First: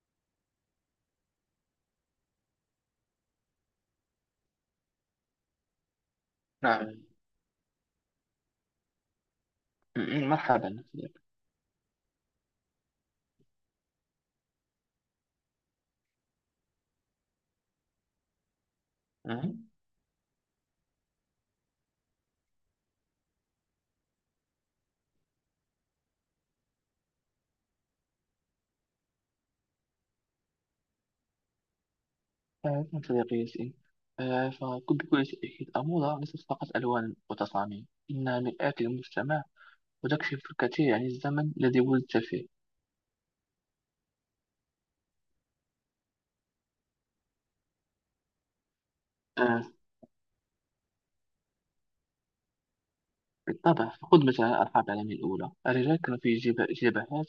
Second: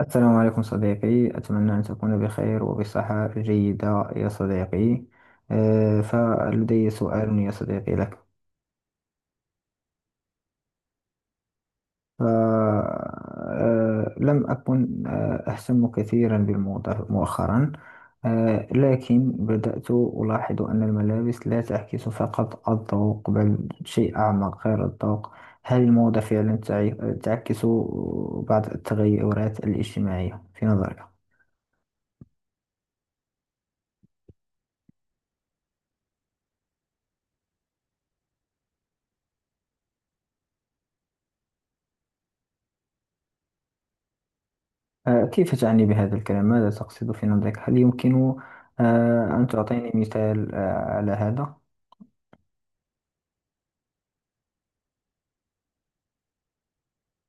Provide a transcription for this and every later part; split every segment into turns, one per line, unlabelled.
السلام عليكم صديقي، أتمنى أن تكون بخير وبصحة جيدة يا صديقي. فلدي
نعم.
سؤال يا صديقي لك.
مرحبا صديقي.
لم أكن أهتم كثيرا بالموضة مؤخرا. لكن
مهم.
بدأت ألاحظ أن الملابس لا تعكس فقط الذوق، بل شيء أعمق غير الذوق. هل الموضة فعلا تعكس بعض التغيرات الاجتماعية في نظرك؟
نعم صديقي ياسين. فكنت بكل تأكيد الموضة ليست فقط ألوان وتصاميم، إنها مرآة للمجتمع وتكشف الكثير عن الزمن الذي ولدت فيه.
كيف تعني بهذا الكلام؟ ماذا تقصد في نظرك؟ هل يمكن أن
آه،
تعطيني مثال على هذا؟
بالطبع، خذ مثلا الحرب العالمية الأولى. الرجال كانوا في جبهات،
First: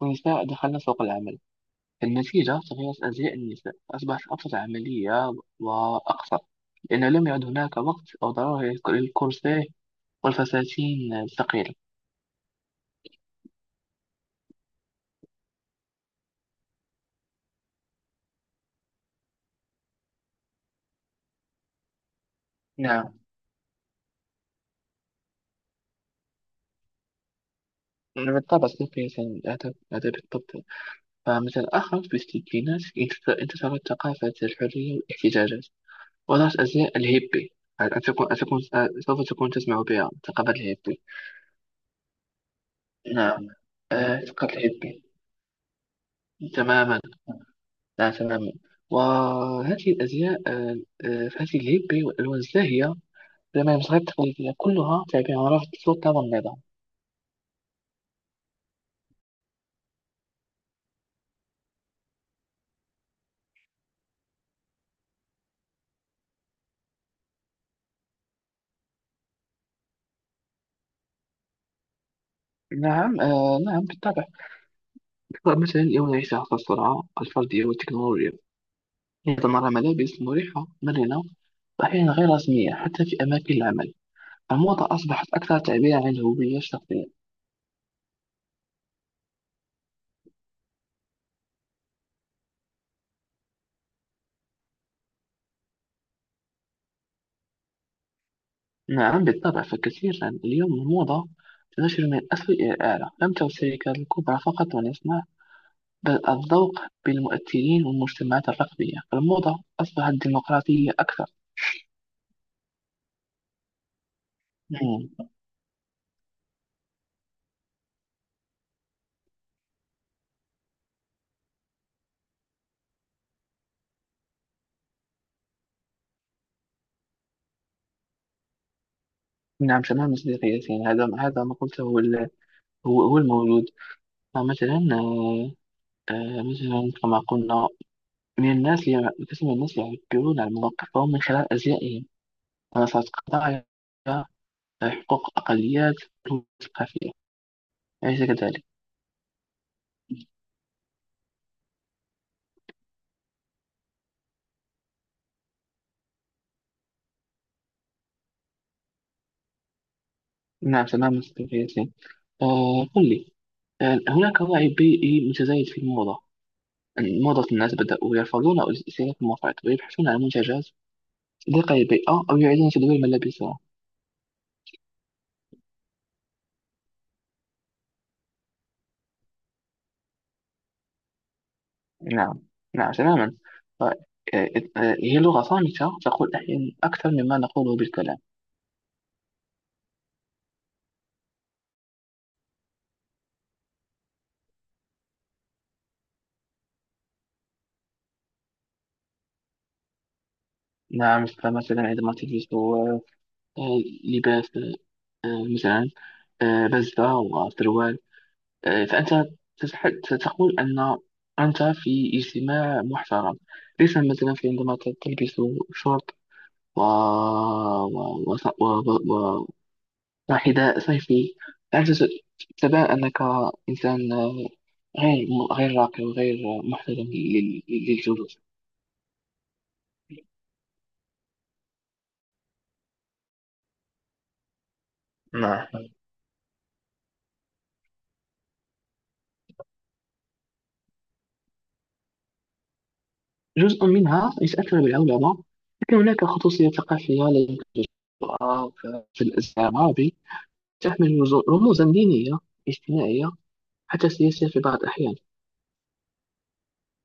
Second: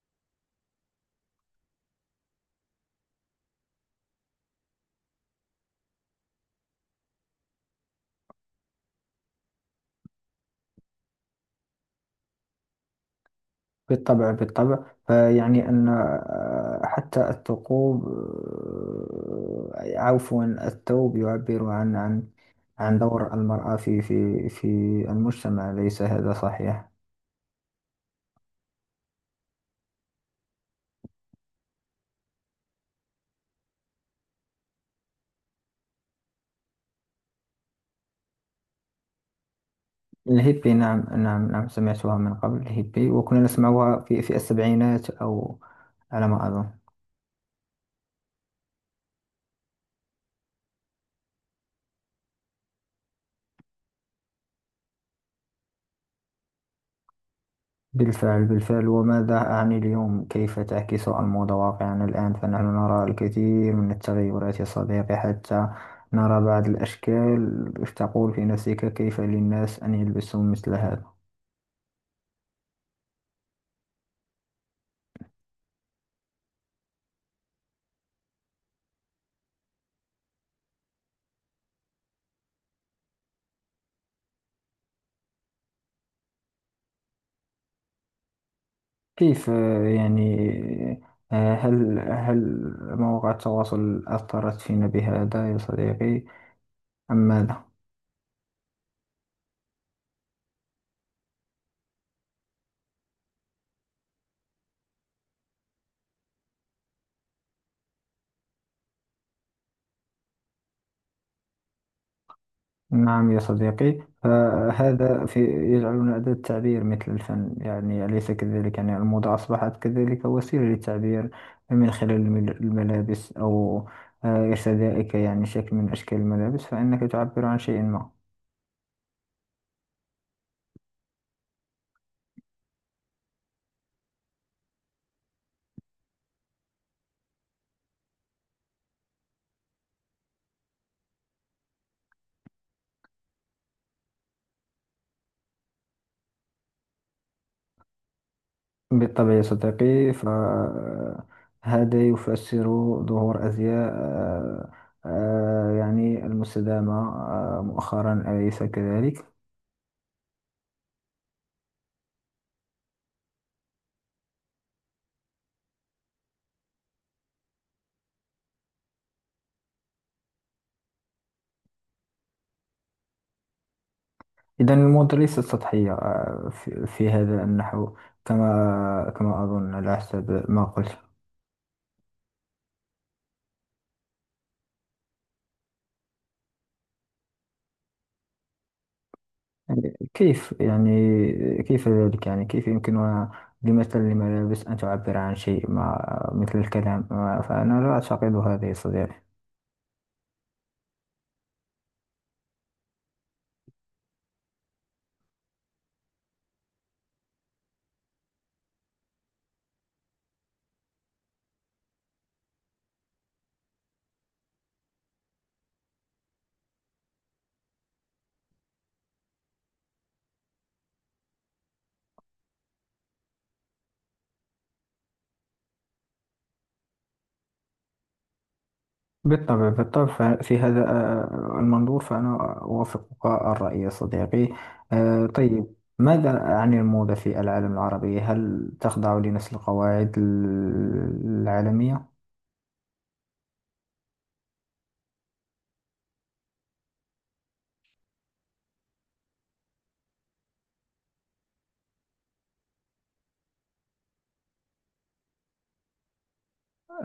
والنساء دخلن سوق العمل. النتيجة تغيرت أزياء النساء، أصبحت أكثر عملية وأقصر، لأنه لم يعد هناك وقت أو ضرورة للكورسيه والفساتين الثقيلة.
بالطبع، بالطبع. فيعني أن حتى الثقوب، عفوا الثوب يعبر عن عن
نعم
دور المرأة في المجتمع، ليس هذا صحيح؟
بالطبع، سوف يساهم الأدب أدب الطب. فمثل آخر بالسكينات، انتصرت ثقافة الحرية والاحتجاجات، وظهرت أزياء الهيبي. أن تكون أن تكون سوف تكون تسمع بها ثقافة
الهيبي، نعم
الهيبي.
نعم نعم، سمعتها من قبل الهيبي، وكنا
نعم.
نسمعها في
ثقافة الهيبي،
السبعينات، أو على ما أظن.
تماما. لا، تماما. وهذه الأزياء، فهذه الهيبي والألوان الزاهية، لما المصاغات التقليدية كلها تعبير عن رفض السلطة والنظام.
بالفعل بالفعل. وماذا أعني اليوم؟ كيف تعكس الموضة واقعنا الآن؟ فنحن نرى الكثير من التغيرات يا صديقي، حتى نرى بعض الأشكال تقول في نفسك: كيف للناس أن يلبسوا مثل هذا؟
نعم. نعم بالطبع. مثلا يوم نعيش عصر السرعة الفردية والتكنولوجيا، يتضمن ملابس مريحة مرنة وأحيانا غير رسمية حتى في أماكن العمل. الموضة أصبحت أكثر تعبير عن الهوية الشخصية.
كيف يعني، هل مواقع التواصل أثرت فينا بهذا يا صديقي، أم ماذا؟
نعم بالطبع، فكثيرا اليوم الموضة تنتشر من الأسفل إلى الأعلى. لم تعد الشركات الكبرى فقط من يصنع بل الذوق، بالمؤثرين والمجتمعات الرقمية. الموضة أصبحت ديمقراطية أكثر.
نعم يا صديقي، فهذا
مم.
يجعلنا أداة تعبير مثل الفن، يعني أليس كذلك؟ يعني الموضة أصبحت كذلك وسيلة للتعبير من خلال الملابس، أو ارتدائك يعني شكل من أشكال الملابس، فإنك تعبر عن شيء ما.
نعم تماما صديقي ياسين، هذا ما قلته، هو هو الموجود. فمثلا، مثلا كما قلنا، قسم من الناس اللي يعبرون عن مواقفهم من خلال أزيائهم، منصات قضايا حقوق الأقليات الثقافية، أليس كذلك؟
بالطبع يا صديقي، فهذا يفسر ظهور أزياء يعني المستدامة مؤخرا، أليس كذلك؟
نعم تماما صديقي ياسين. قل لي، هناك وعي بيئي متزايد في الموضة. موضة الناس بدأوا يرفضون أو استهلاك المفرط، ويبحثون عن منتجات صديقة للبيئة، أو يعيدون تدوير ملابسهم.
إذا الموضة ليست سطحية في هذا النحو، كما كما أظن على حسب ما قلت.
نعم، نعم تماما. ف- آه، هي لغة صامتة تقول أحيانا أكثر مما نقوله بالكلام.
يعني كيف يعني، كيف ذلك؟ يعني كيف يمكنها بمثل الملابس أن تعبر عن شيء ما مثل الكلام؟ فأنا لا أعتقد هذا يا صديقي.
نعم، فمثلا عندما تجلس، لباس، مثلا بزة وسروال، فأنت تتح- تقول أن أنت في اجتماع محترم. ليس مثلا في عندما تلبس شورت و... و... وص- و... و... و... وحذاء صيفي. أنت تبان أنك إنسان، غير غير راقي وغير محترم للجلوس.
بالطبع بالطبع. في هذا المنظور، فأنا أوافقك الرأي يا صديقي. طيب،
نعم،
ماذا عن الموضة في العالم العربي؟ هل تخضع لنفس القواعد العالمية؟
جزء منها يتأثر بالعولمة، لكن هناك خصوصية ثقافية لدى الجرأة في الإسلام العربي، تحمل رموزا دينية، اجتماعية، حتى سياسية في بعض الأحيان.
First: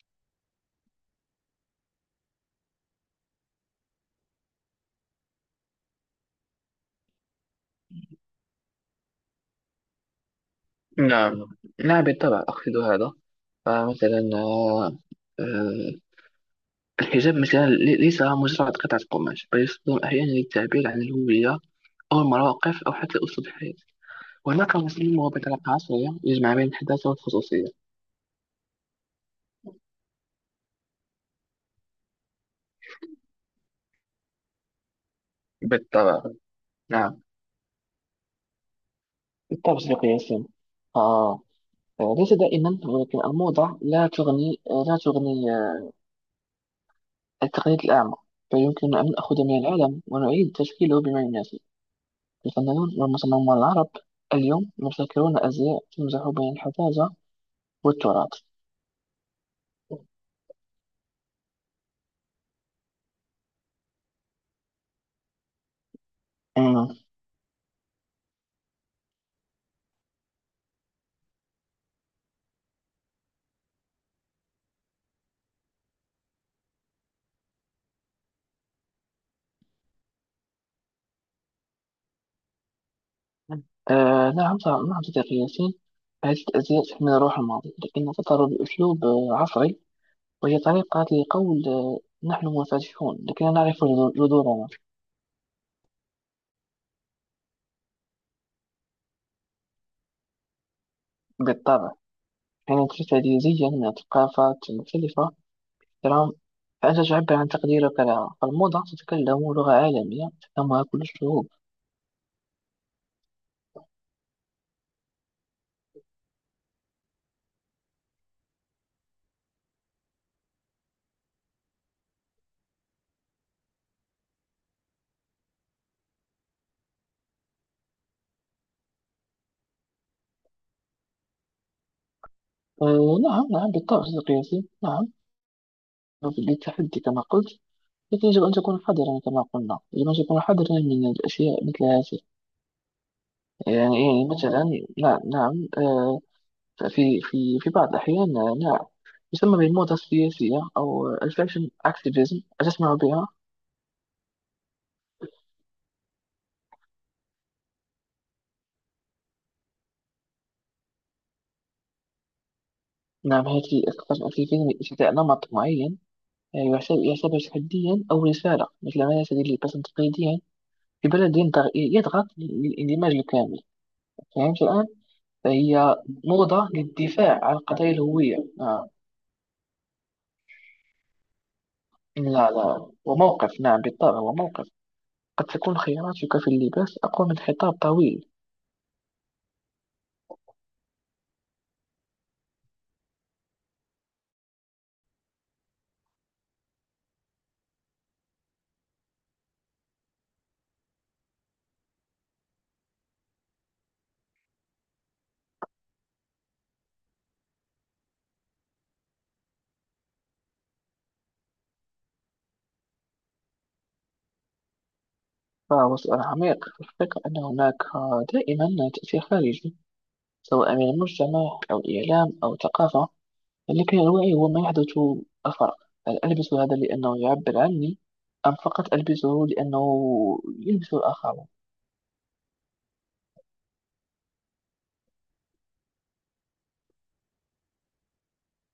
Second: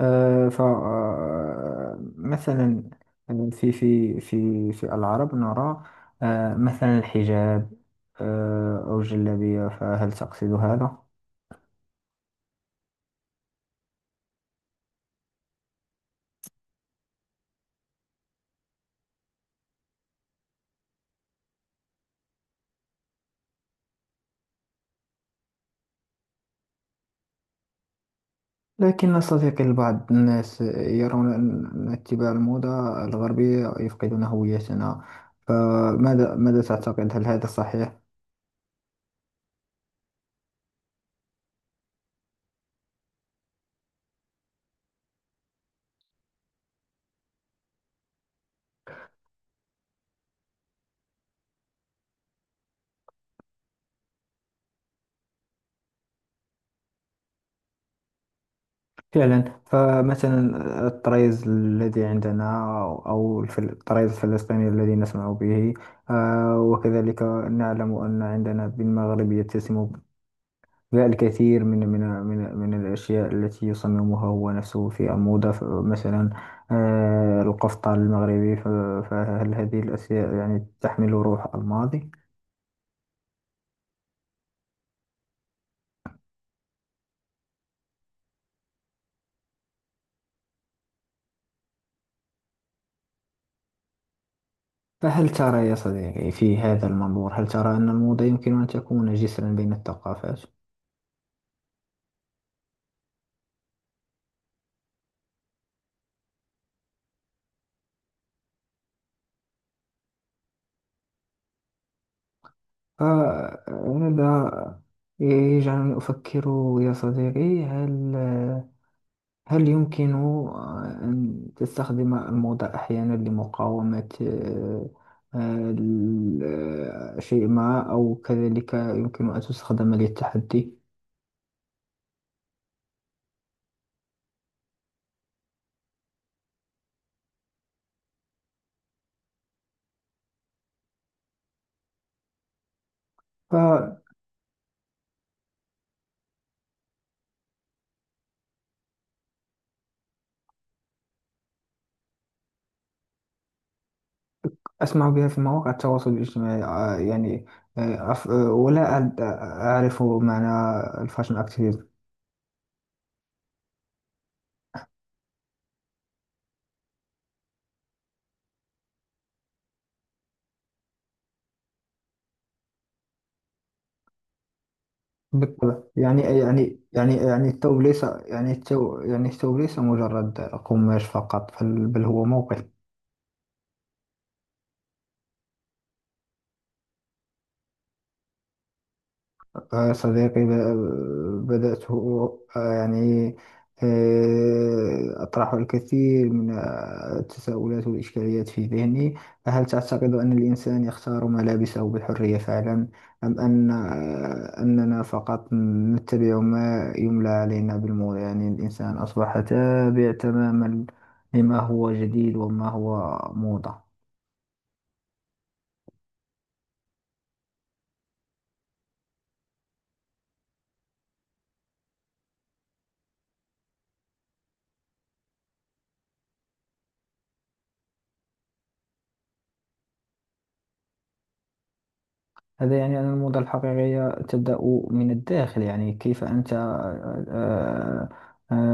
آه، ف آه، مثلا في العرب نرى مثلا الحجاب، أو الجلابية، فهل تقصد هذا؟
نعم، نعم بالطبع أقصد هذا. فمثلا آه، الحجاب مثلا ليس مجرد قطعة قماش، بل يستخدم أحيانا للتعبير عن الهوية، أو المواقف، أو حتى أسلوب الحياة. وهناك مسلم هو بطريقة عصرية يجمع بين الحداثة والخصوصية.
لكن صديقي، البعض الناس يرون أن اتباع الموضة الغربية يفقدون هويتنا.
بالطبع.
فماذا تعتقد؟
نعم
هل هذا صحيح؟
بالطبع صديقي ياسين، ليس دائما، ولكن الموضة لا تغني التقليد الأعمى، بل يمكننا أن نأخذ من العالم ونعيد تشكيله بما يناسب. الفنانون والمصممون العرب اليوم يبتكرون أزياء تمزح بين الحداثة والتراث.
فعلا. فمثلا الطريز الذي عندنا، أو الطريز الفلسطيني الذي نسمع به،
أمم.
وكذلك نعلم أن عندنا بالمغرب يتسم الكثير من الأشياء التي يصممها هو نفسه في الموضة. مثلا القفطان المغربي. فهل هذه الأشياء يعني تحمل روح الماضي؟
نعم، نعم صديقي ياسين. هذه الأزياء تحمل روح الماضي، لكنها تظهر بأسلوب عصري. وهي طريقة لقول، نحن منفتحون لكننا نعرف جذورنا.
فهل ترى يا صديقي في هذا المنظور، هل ترى أن الموضة يمكن أن تكون جسرا بين الثقافات؟
بالطبع، حين تشتري زيا من ثقافات مختلفة، ترى، فأنت تعبر عن تقديرك لها. فالموضة تتكلم لغة عالمية تفهمها كل الشعوب.
آه، هذا يجعلني أفكر يا صديقي. هل يمكن أن تستخدم الموضة أحيانا لمقاومة آه، ال- شيء ما، أو كذلك يمكن أن تستخدم للتحدي؟
أه، نعم نعم بالطبع صديقي ياسين. نعم للتحدي كما قلت، لكن يجب أن تكون حذرا. كما قلنا، يجب أن تكون حذرا من الأشياء مثل هذه. يعني
فأسمع
يعني مثلا، نعم نعم، أه، في بعض الأحيان، نعم، يسمى بالموضة السياسية أو الفاشن أكتيفيزم. أتسمع بها؟
بها في مواقع التواصل الاجتماعي. يعني، ولا أعرف معنى الفاشن أكتيفيزم.
نعم، هذه أكثر في فيلم ارتداء نمط معين، يعتبر تحديا أو رسالة، مثل ما يرتدي اللباس تقليديا في بلد يضغط للاندماج الكامل. فهمت الآن؟
بالطبع.
فهي
يعني
موضة
يعني يعني،
للدفاع
يعني
عن
الثوب
قضايا
ليس،
الهوية
يعني
آه.
الثوب، يعني الثوب ليس مجرد قماش فقط، بل هو
لا
موقع.
لا، وموقف. نعم بالطبع، وموقف. قد تكون خياراتك في اللباس أقوى من خطاب طويل.
صديقي، بدأت يعني أطرح الكثير من التساؤلات والإشكاليات في ذهني. هل تعتقد أن الإنسان يختار ملابسه بحرية فعلا، أم أن أننا فقط نتبع ما يملى علينا بالمول؟ يعني الإنسان أصبح تابع تماما لما هو جديد وما هو موضة.
فهو سؤال عميق، في الفكرة أن هناك، دائما تأثير خارجي، سواء من المجتمع أو الإعلام أو الثقافة. لكن الوعي هو ما يحدث الفرق. هل ألبس هذا لأنه يعبر عني، أم فقط ألبسه لأنه يلبس الآخرون؟
هذا يعني أن الموضة الحقيقية تبدأ من الداخل. يعني كيف أنت آه، آه،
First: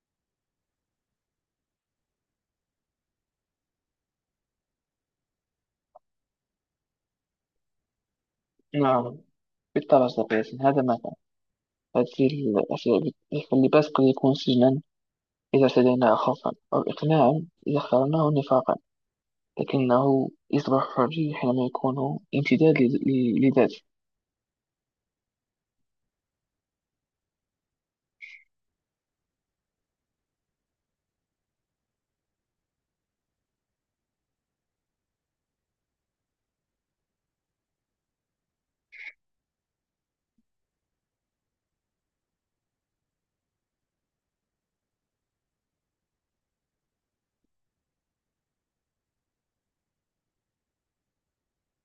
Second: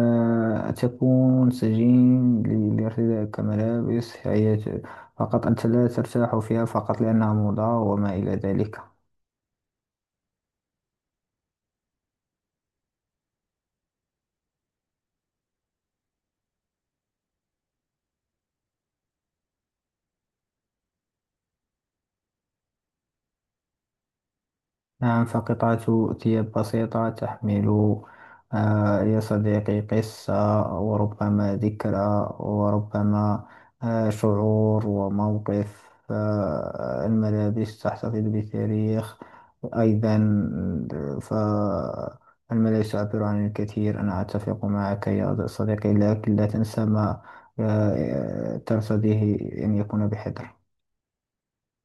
آه، تكون سجين لارتدائك ملابس هي فقط أنت لا ترتاح فيها، فقط لأنها موضة وما إلى ذلك.
نعم بالطبع صديقي. هذا مثلا، هذه الأشياء اللي باسكل يكون سجنا، إذا ارتديناه خوفا أو إقناعا، إذا اخترناه نفاقا، لكنه يصبح حرية حينما يكون امتداد لذاته
نعم، فقطعة ثياب بسيطة تحمل يا صديقي قصة، وربما ذكرى، وربما شعور وموقف. الملابس تحتفظ بتاريخ أيضا. فالملابس تعبر عن الكثير، أنا أتفق معك يا صديقي، لكن لا تنسى ما ترتضيه أن يكون بحذر.